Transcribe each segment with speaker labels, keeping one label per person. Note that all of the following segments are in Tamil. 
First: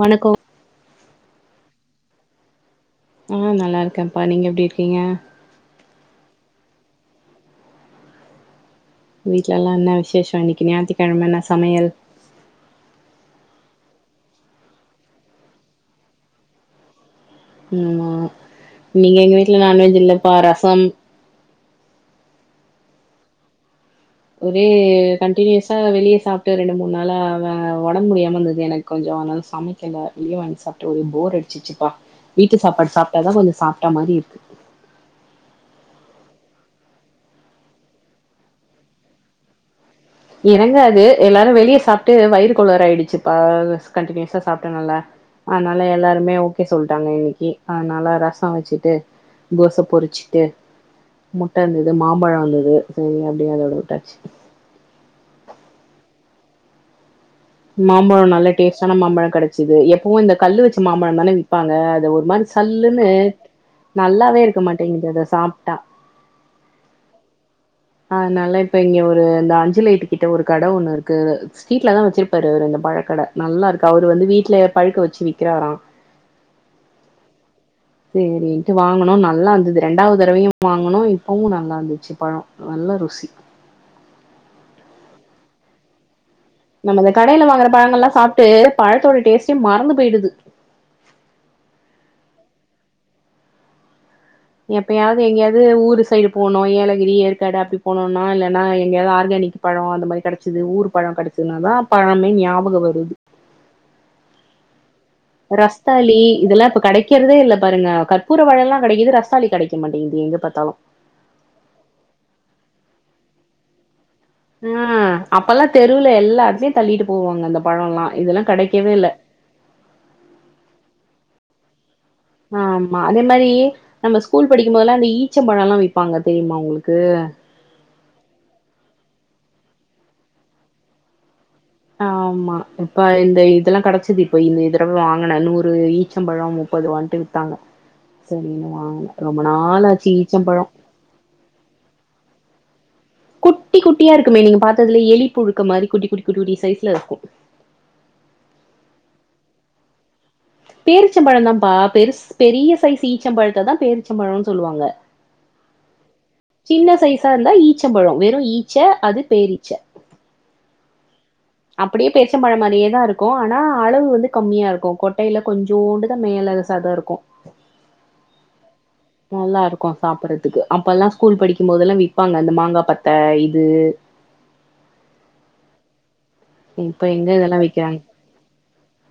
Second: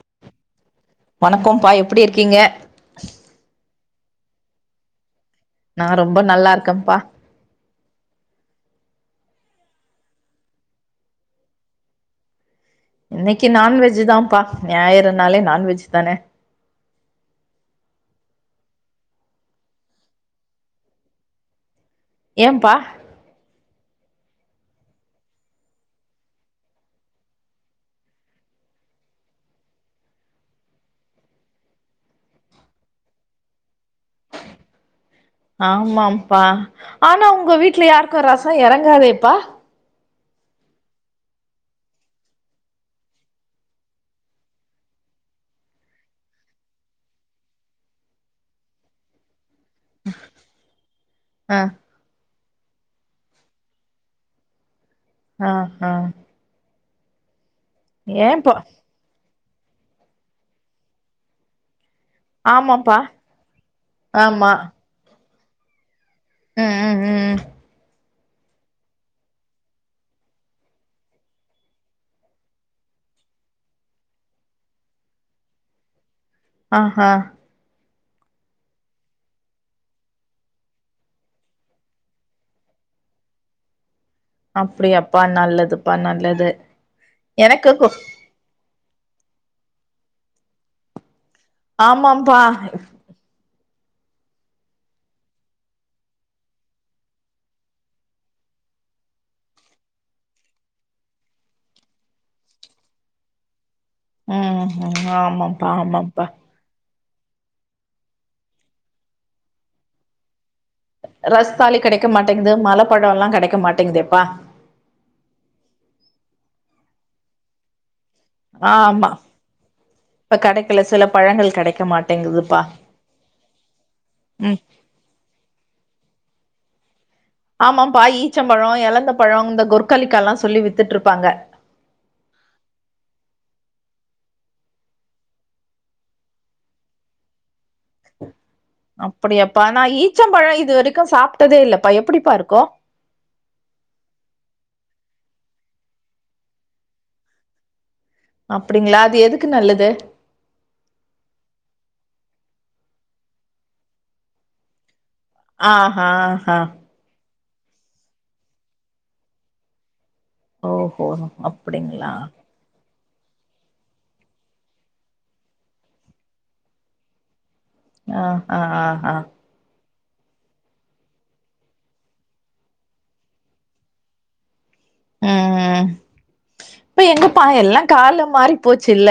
Speaker 1: வணக்கோ
Speaker 2: வணக்கம்ப்பா எப்பிடி இருக்கீங்க
Speaker 1: இருக்கப்பா நீங்க எப்டி இருக்கீங்க
Speaker 2: நா ரொம்ப நல்லா இருக்கப்பா
Speaker 1: வீட்ல எல்லா என்ன விசேஷோ இன்னிக்கு ஞாயித்துக்கெழம என்ன சமையல்
Speaker 2: இன்னிக்கு நான்வெஜ் தாப்பா ஞாயிறுனாளே நான்வெஜ் தான
Speaker 1: ஆமா இன்னிக்கு எங்க வீட்ல நான்வெஜ் இல்லப்பா ரசம்
Speaker 2: ஏம்ப்பா
Speaker 1: ஒரே கண்டினியூஸா வெளிய சாப்ட்டு ரெண்டு மூணு நாளா ஒடம்ப முடியாம இருந்தது எனக்கு கொஞ்சோ அதனால சமைக்கல வெளிய வாங்கி சாப்பிட்டு போர் அடிச்சிருச்சுப்பா வீட்டு சாப்பாடு சாப்ட்டாதா கொஞ்சு சாப்ட்ட மாரி இருக்கு
Speaker 2: ஆமாம்பா ஆனா உங்க வீட்ல யாருக்கு ரசோ எறங்காதேப்பா
Speaker 1: எறங்காது எல்லாரு வெளிய சாப்ட்டு வயிறு கோளாறு ஆயிடுச்சுப்பா கண்டினியூஸா சாப்டனால அதனால எல்லாருமே ஓகே சொல்ட்டாங்க இன்னிக்கி அதனால ரசோ வெச்சிட்டு கோஸ பொறிச்சிட்டு
Speaker 2: ஆ
Speaker 1: முட்ட இர்ந்துது மாம்பழோ இர்ந்து து செரி அப்டே அதோட விட்டாச்சு
Speaker 2: ஆ ஆ
Speaker 1: மாம்பழோ நல்ல
Speaker 2: ஏன்ப்பா
Speaker 1: டேஸ்டான மாம்பழோ கெடச்சிது எப்பவு இந்த கல்லு வெச்ச மாம்பழந் தானே விப்பாங்க அத ஒரு மாரி
Speaker 2: ஆமாப்பா
Speaker 1: சல்லுன்னு நல்லாவே இருக்க மாட்டேங்கிது அத சாப்ட்டா
Speaker 2: அ அ அ அ
Speaker 1: அதுனால இப்ப இங்க ஒரு இந்த அஞ்சு லைட்டு கிட்ட ஒரு கட ஒண்ணு இருக்கு ஸ்ட்ரீட்லதா வச்சிருப்பாரு ஒரு இந்த ப ழக்கட நல்லா இருக்கு அவுரு வந்து வீட்ல பழுக்க வெச்சு விக்கிறாரா
Speaker 2: ஆஹா
Speaker 1: செரின்ட்டு வாங்கணு நல்லா இர்ந்தது ரெண்டாவ்த் தடவையு வாங்கணு இப்பவு நல்லா இர்ந்துச்சு பழோ நல்ல ருசி
Speaker 2: அப்படியாப்பா நல்லதுப்பா நல்லது
Speaker 1: நம்ம இந்த கடையில வாங்குற
Speaker 2: எனக்கு கொ
Speaker 1: பழங்கல்லா சாப்ட்டு பழத்தோட டேஸ்ட்டே மறந்து போயிடுது
Speaker 2: ஆமாம்பா
Speaker 1: எப்பயாவ்து எங்கேயாவ்து ஊரு சைடு போனு ஏலகிரி ஏற்காடு அப்டி போணுனா இல்லன்னா எங்கயாவ் ஆர்கா னிக்கி பழோ அந்த மாரி கெடச்சிது ஊரு பழோ கடச்சத்னாதா பழமே ஞாபக வருது
Speaker 2: ம் ம் ஆமாம்ப்பா
Speaker 1: ரஸ்தாலி
Speaker 2: ஆமாம்ப்பா
Speaker 1: இதெல்லா இப்ப கடை க்கிறதே இல்ல பாருங்க கற்பூர வாழலா கடைக்குது ரஸ்தாலி கெடைக்க மாட்டேங்குது எங்க பாத்தாலு
Speaker 2: ரஸ்தாலி கெடைக்க மாட்டேங்குது மலப்பழோ எல்லா கெடைக்க மாட்டேங்குதேப்பா
Speaker 1: அ அப்பல்லா தெருவுல எல்லா எடத்ல்யு தள்ளிட்டு போவாங்க அந்த பழோல்லா இதெல்லா கெடைக்கவே இல்ல
Speaker 2: ஆமா இப்ப கெடைக்கல சில பழங்கள் கெடைக்க மாட்
Speaker 1: ஆமா அதே மாரி நம்ம ஸ்கூல்
Speaker 2: ம்
Speaker 1: படிக்கும்போதெல்லா அந்த ஈச்சம் பழோல்லா வி ப்பாங்க தெரியுமா உங்களுக்கு
Speaker 2: ஆமாம்பா ஈச்சம்பழோ எலந்தபழோ இந்த கொற்கலிக்கால்லா சொல்லி வித்துட்ருப்பாங்க
Speaker 1: அ ஆமா இப்ப இந்த இதெல்லா கடச்சிது இப்போ இந்த இ தடவ வாங்குன நூறு ஈச்சம்பழோ முப்பது ருவான்ட்டு வித்தாங்க சரின்னு வாங்கல ரொம்ப
Speaker 2: அப்படியாப்பா நா
Speaker 1: நாளாச்சு
Speaker 2: ஈச்சம்பழோ இது வரிக்கு சாப்ட்டதே இல்லப்பா எப்படிப்பா இருக்கு
Speaker 1: குட்டி குட்டியா இருக்குமே நீங்க பாத்ததுல்ல எலி புழுக்க மாரி குட்டி குட்டி குட்டி குட்டி சைஸ்ல இருக்கு
Speaker 2: அப்புடிங்களா அது எதுக்கு நல்லது
Speaker 1: பேரிச்சம்பழந் தான்ப்பா பெருசு பெரிய சைஸ் ஈச்சம்பழத்த தா பேரிச்சம்பழோன் சொல்லுவாங்க
Speaker 2: ஆஹா அ
Speaker 1: சா இருந்த ஈச்சம்பழோ வெறு ஈச்ச அது பேரீச்ச
Speaker 2: ஓஹோ
Speaker 1: அப்புடியே
Speaker 2: அப்படிங்களா
Speaker 1: பேர்ச்சம்பழோ மாரியேதாரு க்கு ஆனா அளவு வந்து கம்மியா இருக்கு கொட்டையில கொஞ்சூண்டுதா மேல சத இருக்கு
Speaker 2: அ அ அ அ
Speaker 1: கு சாப்பிறதுக்கு அப்பல்லா ஸ்கூல் படிக்கும்போதெல்லா விப்பாங்க அந்த மாங்கா பத்த இது
Speaker 2: அ அ இப்ப
Speaker 1: எங்க
Speaker 2: எங்கப்பா
Speaker 1: இதெல்லா
Speaker 2: எல்லா
Speaker 1: விக்கிறாங்க
Speaker 2: காலோ மாறி போச்சுல்ல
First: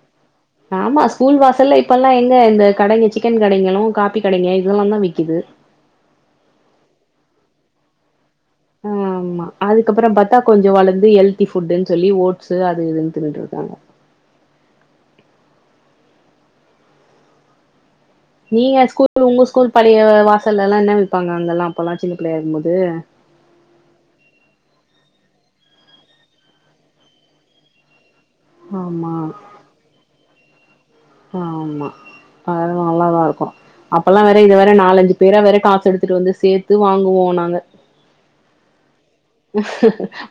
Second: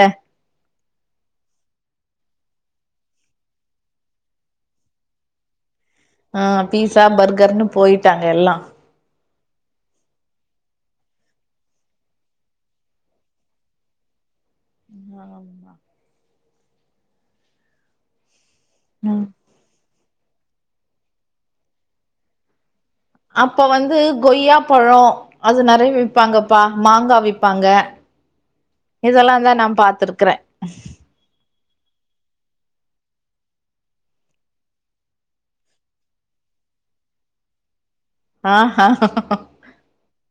Speaker 1: ஆமா ஸ்கூல் வாசல்ல இப்பல்லா எங்க இந்த கடைங்க சிக்கன் கடைங்களு காப்பி கடைங்க இதெல்லா தா விக்கிது
Speaker 2: அ பீஸா பர்கர்ன்னு போயிட்டாங்க எல்லா
Speaker 1: அதுக்கப்புறம் பாத்தா கொஞ்சு வளந்து ஹெல்தி ஃபுட்டுன் சொல்லி ஓட்ஸு அது இதுன் தின்னுட்டுருக்காங்க
Speaker 2: ஆமா
Speaker 1: நீங்க
Speaker 2: ம்
Speaker 1: ஸ்கூல் உங்க ஸ்கூல் பழைய வாசல்லெல்லா என்ன விப்பாங்க அங்கெல்லா அப்பல்லா சின்ன பிள்ளயா இருக்கும்போது
Speaker 2: அப்ப வந்து கொய்யா பழோ அது நறைய விப்பாங்கப்பா மாங்கா விப்பாங்க
Speaker 1: ஆமா
Speaker 2: இதெல்லா தா நா பாத்துருக்குறே
Speaker 1: ஆமா அதல்லா நல்லாதாருக்கூ அப்பல்லா வேற இது வேற நாலஞ்சு பேரா வேற காசு எடுத்துட்டு வந்து சேத்து வாங்குவோ நாங்க
Speaker 2: ஆ ஹா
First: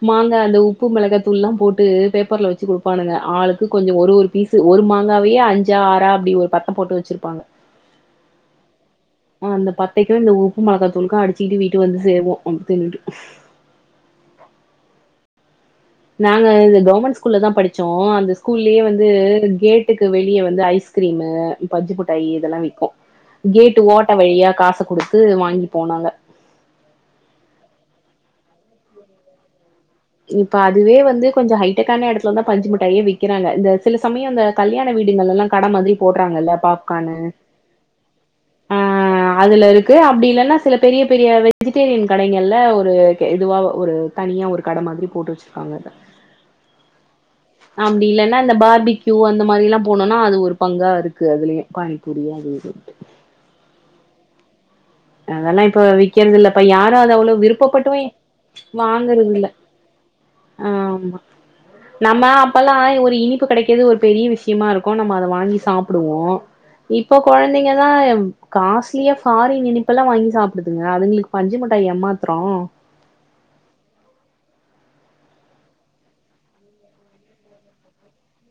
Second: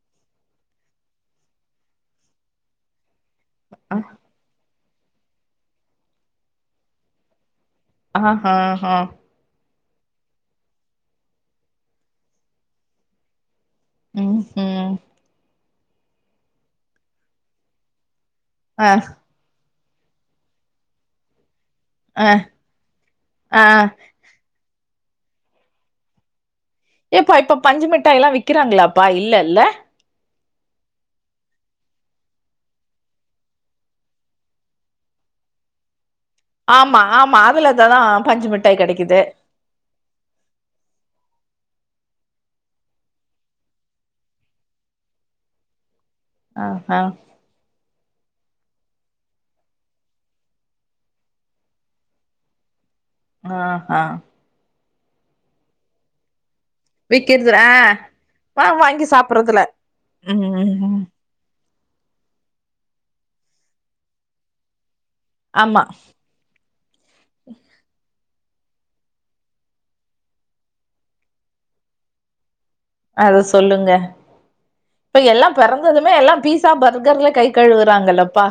Speaker 1: மாங்கா அந்த உப்பு மெளகாத்தூள்லா போட்டு பேப்பர்ல வச்சு குடுப்பானுங்க ஆளுக்கு கொஞ்சே ஒரு ஒரு பீஸு ஒரு மாங்காவையே அஞ்சா ஆறா அப்டி ஒரு பத்த போட்டு வச்சிருப்பாங்க
Speaker 2: ஆ ஹா ஹா
Speaker 1: தேட்டு இந்த உப்பு மளகாத்தூள்கூ அடிச்சுகிட்டு வீட்டு வந்து சேருவோ அப் தின்ட்டு
Speaker 2: ம் ம்
Speaker 1: நாங்க இந்த கௌமெண்ட் ஸ்கூல்ல தா படிச்சோ அந்த ஸ்கூல்லயே
Speaker 2: ஆ
Speaker 1: வந்து கேட் டுக்கு வெளியே வந்து ஐஸ்கிரீமு பஞ்சு
Speaker 2: ஆ
Speaker 1: மிட்டாயி இதெல்லா விக்கூ
Speaker 2: ஆ
Speaker 1: கேட்டு ஓட்ட வழியா காச குடுத் து வாங்கிப்போ நாங்க
Speaker 2: ஏப்பா இப்ப பஞ்சு மிட்டாயல்லா விக்கிறாங்களாப்பா இல்லேல்ல
Speaker 1: இப்ப அதுவே வந்து கொஞ்சோ ஹைடெக்கான எடத்துல தா பஞ்சு முட்டாயே விக்கிறாங்க இந்த சில் சமயோ அந்த கல்யாண வீடு நெல்லலா கட மாத்ரி போடுறாங்கல்ல
Speaker 2: ஆமா
Speaker 1: பாப்கானு
Speaker 2: ஆமா அதுலததா பஞ்சு
Speaker 1: ஆ
Speaker 2: மிட்டாய் கெடைக்குது
Speaker 1: அதுலருக்கு அப்டில்லனா சில பெரிய கே பெரியவே விஜிடேரியன் கடைங்கள்ல ஒரு கெ இதுவா ஒரு தனியா ஒரு கட மாத்ரி போட்டு வச்சிருக்காங்க இத
Speaker 2: ஆ ஹா
Speaker 1: அப்டில்லன்னா இந்த பார்பிகியூ அந்த மாதிரிலா போனோனா அது ஒரு பங்கா இருக்கு அதுலயே பானிப்பூரியு அது இதுன்ட்
Speaker 2: ஆ ஹா
Speaker 1: அதெல்லா இப்ப விக்கற்தில்ல இப்ப யாரு அது அவ்ள
Speaker 2: விக்கிறது ஆ
Speaker 1: விருப்பப்பட்டுவே
Speaker 2: வா வாங்கி
Speaker 1: வாங்கற்தில்ல
Speaker 2: சாப்புறதுல ம்
Speaker 1: ஆமா நம்ம அப்பெல்லா ஒரு இனிப்பு கெடைக்கது ஒரு பெரிய விஷ்யமார் க்கூ நம்ம அத வாங்கி
Speaker 2: ஆமா
Speaker 1: சாப்பிடுவோ இப்போ கொழந்தைங்கதா காஸ்ட்லியா ஃபாரின் இனிப்பெல்லா வாங்கி சாப்டுதுங்க அதுங்குளுக் பஞ்சு முட்டாய் எம்மாத்றோ
Speaker 2: அத சொல்லுங்க இப்ப எல்லா பெறந்ததுமே எல்லா பீஸா பர்கர்ல கை கழுவுறாங்கல்லப்பா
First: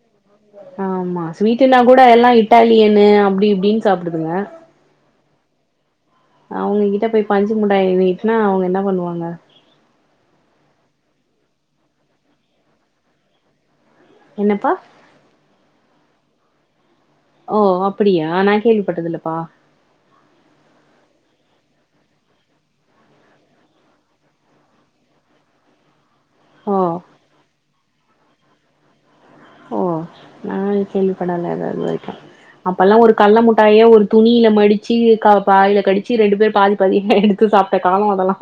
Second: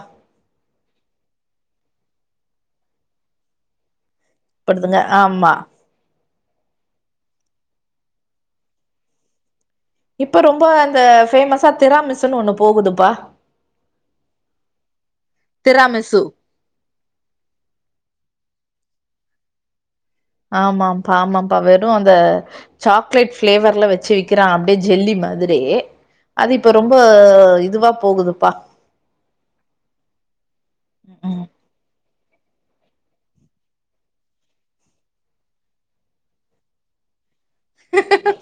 Speaker 1: ஆமா ஸ்வீட்டுனா கூட எல்லா இட்டாலியனு அப்டி இப்டின் சாப்டுதுங்க
Speaker 2: படுதுங்க ஆமா
Speaker 1: அவுங்க கிட்ட போய் பஞ்சு முட்டாய நீட்னா அவுங்க என்ன பண்ணுவாங்க
Speaker 2: இப்ப ரொம்ப அந்த ஃபேமஸா திராமிஸுன் ஒன்னு போகுதுப்பா
Speaker 1: என்னப்பா
Speaker 2: திராமிசு
Speaker 1: ஓ அப்பிடியா நா கேள்விப்பட்டதில்லப்பா
Speaker 2: ஆமாப்பா ஆமாப்பா வெறை அந்த சாக்லேட் ஃப்ளேவர்ல வச்சு விக்கிறாங்க அப்டியே ஜெல்லி மாதிரி அது இப்ப
Speaker 1: ஓ!
Speaker 2: ரொம்ப இதுவா போகுதுப்பா
Speaker 1: ஓ நா
Speaker 2: ம்
Speaker 1: கேள்விப்படல அத இதுவரைக்கூ அப்பல்லா ஒரு கல்ல முட்டாய ஒரு துணில மடிச்சு வாயில கடிச்சு ரெண்டு பேர் பாதி பாதி எடுத் த்து சாப்ட்ட காலோ அதெல்லா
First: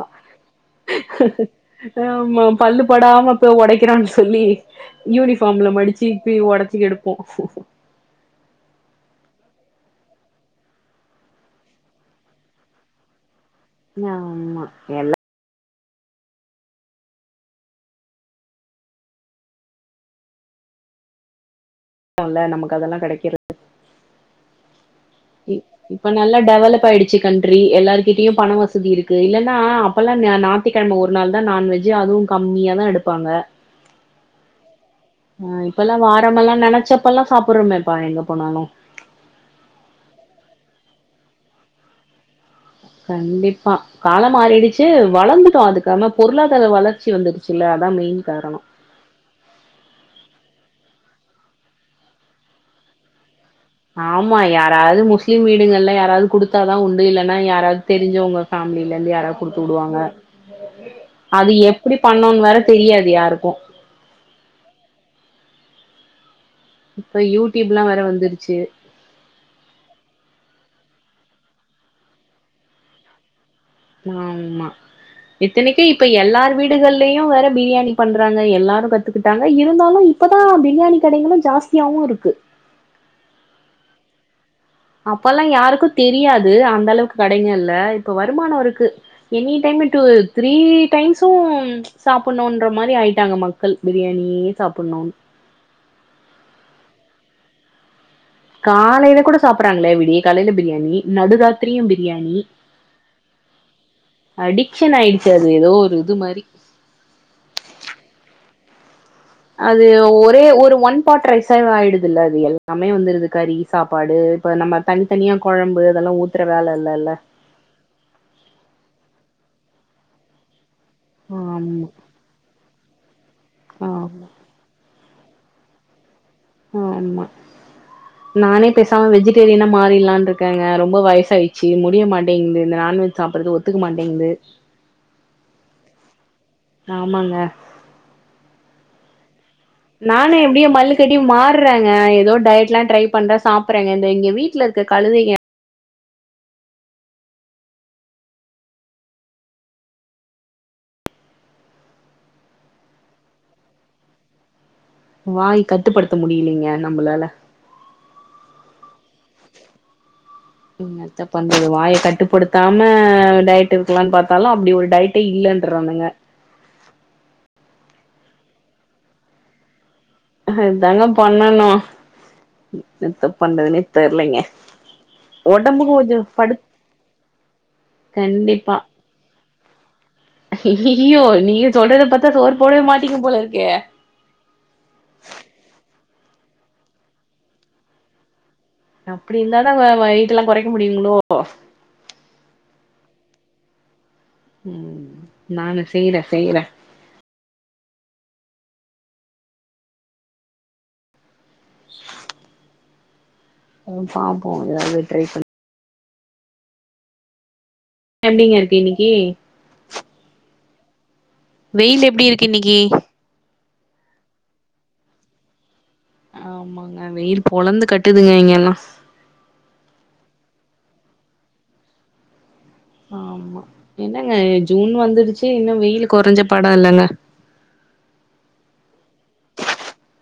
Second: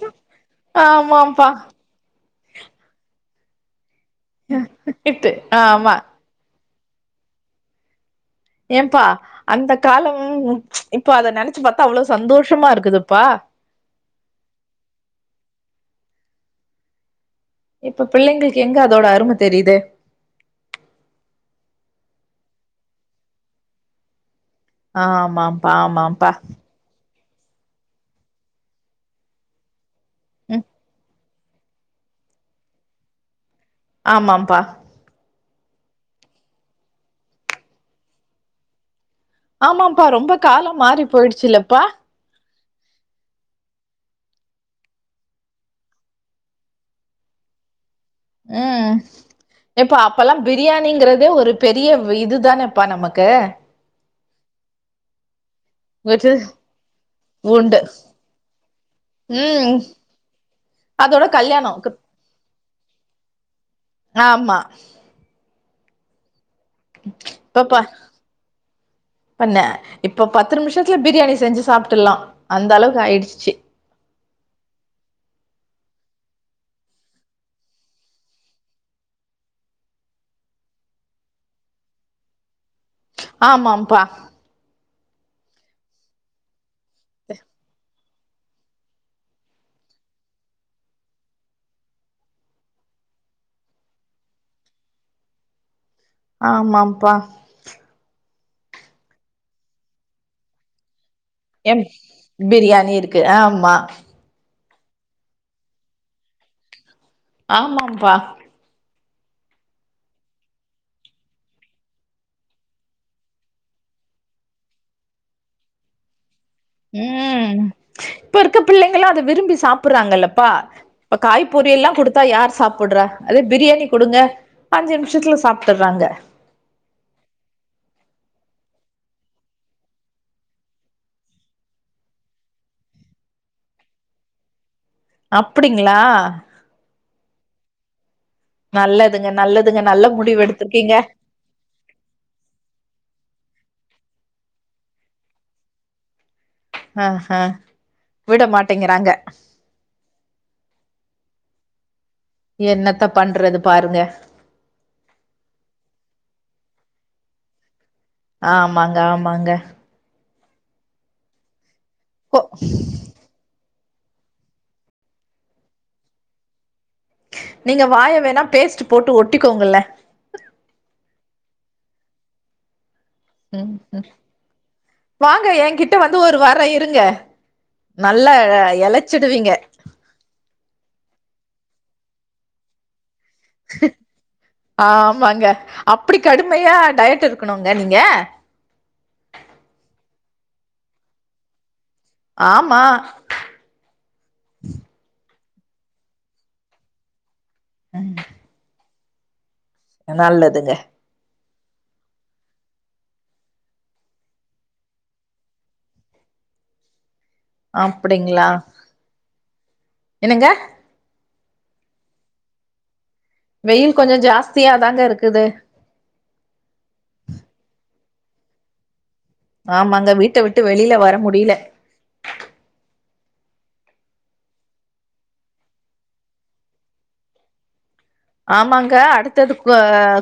Speaker 2: ஆமாம்ப்பா
Speaker 1: ஆமா பல்லுபடாம ப்ப ஒடைக்கிறோன் சொல்லி
Speaker 2: இட்டு
Speaker 1: யூனிஃபாம்ல மடி
Speaker 2: ஆமா
Speaker 1: இ ஒடச்சு எடுப்போ
Speaker 2: ஏம்பா அந்த காலம் இப்ப அத நெனைச்சு பாத்தா அவ்ளோ சந்தோஷமா இருக்குதுப்பா
Speaker 1: ஆமா எல்லா
Speaker 2: இப்ப பிள்ளைங்களுக்கு எங்க அதோட அரும தெரிது
Speaker 1: அவ்ல நமக்கு அதெல்லா கெடைக்கிறது இப்
Speaker 2: ஆமாம்ப்பா
Speaker 1: இப்ப
Speaker 2: ஆமாம்ப்பா
Speaker 1: நல்லா டெவலப் ஆயிடுச்சி ச்சிகண்ட்ரி எல்லாருகிட்டையு பண வசதி இருக்கு இல்லன்னா அப்பெல்லா
Speaker 2: ம்
Speaker 1: ஞாத்திக்கிழமை ஒரு நாள் நான்வெஜ் அதுவு கம்மியா தா எடுப்பாங்க
Speaker 2: ஆமாப்பா
Speaker 1: ஆ இப்ப எல்லா வாரம் எல்லா நெனச்சப்ப எல்லா சாப்பிறமேப்பா எங்க போனாலு
Speaker 2: ஆமாப்பா ரொம்ப காலம் மாறி போயிடுச்சில்லப்பா
Speaker 1: கண்டிப்பா காலம் மாறிடுச்சி வளர்ந்துட்டோ அதுக்கான பொருளாதார வளர்ச்சி வந்துருச்சில்ல
Speaker 2: உம் இப்ப அப்பல்லா பிரியாண் டிங்கறதே ஒரு பெரிய இதுதானே இப்பா நமக்கு
Speaker 1: ஆமா யாராவது முஸ்லிம் வீட் இவுங்கள்லா யாராவது
Speaker 2: விட்டு
Speaker 1: குடுத்தாதா உண்டு இல்லைன்னா
Speaker 2: உண்டு
Speaker 1: யாராவது தெரிஞ்சவங்க ஃபேமிலிலருந்து யாராவது குடுத்து
Speaker 2: ம்
Speaker 1: உடுவாங்க
Speaker 2: அதோட
Speaker 1: அது
Speaker 2: கல்யாணோ
Speaker 1: எப்படி பண்ணனுன்னு வேற தெரியாது யாருக்கு
Speaker 2: ஆமா இப்ப பா
Speaker 1: யூடியூப்லா வேற வந்துருச்சு
Speaker 2: பண்ணே இப்ப பத்து நிமிஷத்துல பிரியாணி செஞ்சு சாப்ட்டுல்லா அந்த அளவுக்கு ஆயிடுச்சி
Speaker 1: ஆம்மா இத்தனைக்கு இப்ப எல்லாரு வீடுகள்லையு வேற பிரியாணி பண்றாங்க எல்லாரு கத்துக்கிட்டாங்க இருந்தாலும் இப்பதா பிரியாணி கடைகளு ஜாஸ்தியாவு இருக்கு
Speaker 2: ஆமாம்ப்பா
Speaker 1: அப்பல்லா யாருக்கு தெரியாது அந்த அளவுக்கு கடைங்க இல்ல வருமானோ இருக்கு எனி டைமுட்டு த்ரீ டைம்சும் சாப்பணும்ன்ற மாரி ஆ ஆயிட்டாங்க மக்கள் பிரியாணியே சாப்பணு
Speaker 2: ஆமாம்ப்பா
Speaker 1: காலையில கூட சாப்பறாங்களே விடிய காலையில பிரியாணி
Speaker 2: எம்
Speaker 1: நடுராத்திரியு பிரியாணி
Speaker 2: பிரியாணி இருக்கு ஆமா
Speaker 1: அடிக் டிஷன் ஆயிடுத்து அது ஏதோ ஒரு இது மாரி
Speaker 2: ஆமாம்ப்பா
Speaker 1: அது ஒரே ஒரு ஒன் பாட் ரைஸா ஆயிடுது இல்ல அது எல்லாமே வந்துருது கறி சாப்பாடு இப்ப நம்ம தனித்தனியா கொழம்பு அதெல்லா ஊத்
Speaker 2: உம் இப்ப இருக்க பிள்ளைகளா அத விரும்பி சாப்புறாங்கல்லப்பா இப்ப காய் பொரியல்
Speaker 1: ஆமா
Speaker 2: எல்லா குடுத்தா யார் சாப்புடுறா அதே பிரியாணி கொடுங்க
Speaker 1: ஆமா
Speaker 2: அஞ்சி நிமிஷ் விசெத்துல சாப்ட்டறாங்க
Speaker 1: ஆமா நானே பேசாம வெஜிடேரியனா மாறிலான்னு இருக்கேங்க ரொம்ப வயசா ஆயிடுச்சு முடிய மாட்டேங்குது நான்வெஜ் சாப்படறது ஒத்துக்க மாட்டேங்குது
Speaker 2: அப்டிங்களா
Speaker 1: ஆமாங்க
Speaker 2: நல்லதுங்க நல்லது
Speaker 1: நானு எப்டியோ மல்லுக்கட்டி மாறங்க ஏதோ டயட் எல்லா ட்ரை பண்ற சாப்பறேங்க எங்க வீட்டுல இருக்க கழுதைங்க
Speaker 2: ஆ ஹ விட மாட்டேங்கிறாங்க என்னத்த பண்றது பாருங்க
Speaker 1: வாய் கட்டுப்படுத்த முடியேலீங்க நம்மளால
Speaker 2: ஆமாங்க ஆமாங்க
Speaker 1: என்னத்த பண்றது வாய
Speaker 2: கோ
Speaker 1: கட்டுப்படுத்தாம டைட் டு இருக்கலாம்னு பாத்தாலு அப்டியே ஒரு டைட்டே இல்லலைன்றானுங்க
Speaker 2: நீங்க வாய வேணா பேஸ்ட் போட்டு ஒட்டிக்கோங்கல்ல
Speaker 1: இதுதாங்க பண்ணணு என்னத்த
Speaker 2: உம்
Speaker 1: பண்றதுன்னே
Speaker 2: ம்
Speaker 1: தெர்லைங்க
Speaker 2: வாங்க என்
Speaker 1: ஒடம்புக்கு
Speaker 2: கிட்ட
Speaker 1: கொஞ்சோ
Speaker 2: வந்து ஒரு
Speaker 1: படு
Speaker 2: வாரோ இருங்க நல்லா இழச்சிடுவீங்க
Speaker 1: ஐய்ஐயோ நீங்க சொல்றத பாத்தா சோறு போடவே மாட்
Speaker 2: க் ஆமாங்க அப் இப்டி கடுமையா டயட் இருக்கணுங்க நீங்க
Speaker 1: அப்டி இருந்தாதாங்க வயிடுலா கொறைக்க முடியுங்களோ
Speaker 2: ஆமா
Speaker 1: ம் நானு செய்றே செய்றே
Speaker 2: அ நல்லாலதுங்க
Speaker 1: [inaudible] ம் பாப்போ ஏதாவது ட்ரை பண்
Speaker 2: அப்டிங்களா
Speaker 1: எப்டிங்க இருக்கு இன்னிக்கு
Speaker 2: என்னங்க
Speaker 1: வெயில் எப்டி இருக்கு இன்னகக்கு
Speaker 2: வெயில் கொஞ்ச ஜாஸ்தியாதாங்க இருக்குது
Speaker 1: ஆமாங்க வெயில் பொலந்து கட்டுதுங்க இங்கெல்லா
Speaker 2: ஆமாங்க வீட்ட விட்டு வெளியில வர முடில
Speaker 1: ஆமா என்னங்க ஜூன் வந்துடுச்சு இன்னு வெயில் கொறஞ்ச பாடா இல்லங்க [inaudible]
Speaker 2: ஆமாங்க அடுத்தது கா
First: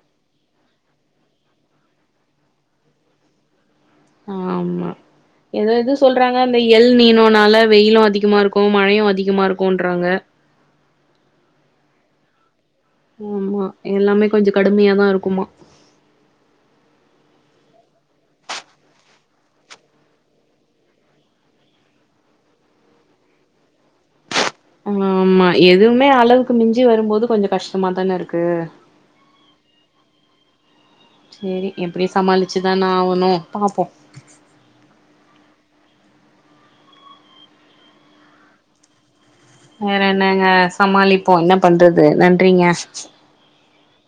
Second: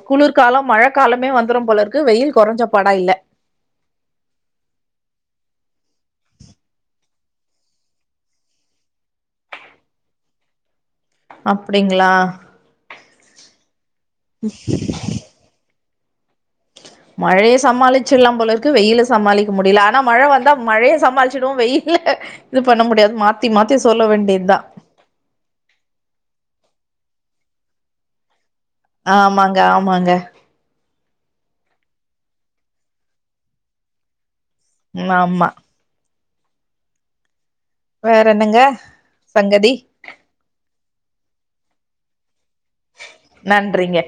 Speaker 2: குளிர்கால மழ காலமே வந்துரு போல இருக்கு வெயில் கொறஞ்ச பாடா இல்ல
Speaker 1: ஆமா எதோ எதோ சொல்றாங்க அந்த எல் நீனுனால வெயிலு அதிகமா இருக்கு மழையு அதிகமா இருக்குன்றாங்க [inaudible]
Speaker 2: அப்டிங்களா
Speaker 1: ஆமா எல்லாமே கொஞ்ச கடுமையாதா இருக்குமா
Speaker 2: மழைய சமாளிச்சிட்லா போலருக்கு வெயில சமாளிக்க முடியல ஆனா மழ வந்தா மழைய சமாளிச்சிட்வோ வெயில் இது பண்ண முடியா மாத்தி மாத்தி சொல்ல வேண்டிய
Speaker 1: ஆமா எதுவுமே அளவுக்கு மிஞ்சி வரும்போது கொஞ்சொ கஷ்டமா தானே இருக்கு
Speaker 2: ஆமாங்க ஆமாங்க
Speaker 1: சேரி எப்டி சமாளிச்சுதான ஆகணு பாப்போ
Speaker 2: ம் ஆமா வேற என்னங்க சங்கதி
Speaker 1: வேற என்னங்க சமாளிப்போ என்ன பண்றது நன்
Speaker 2: நன்றிங்க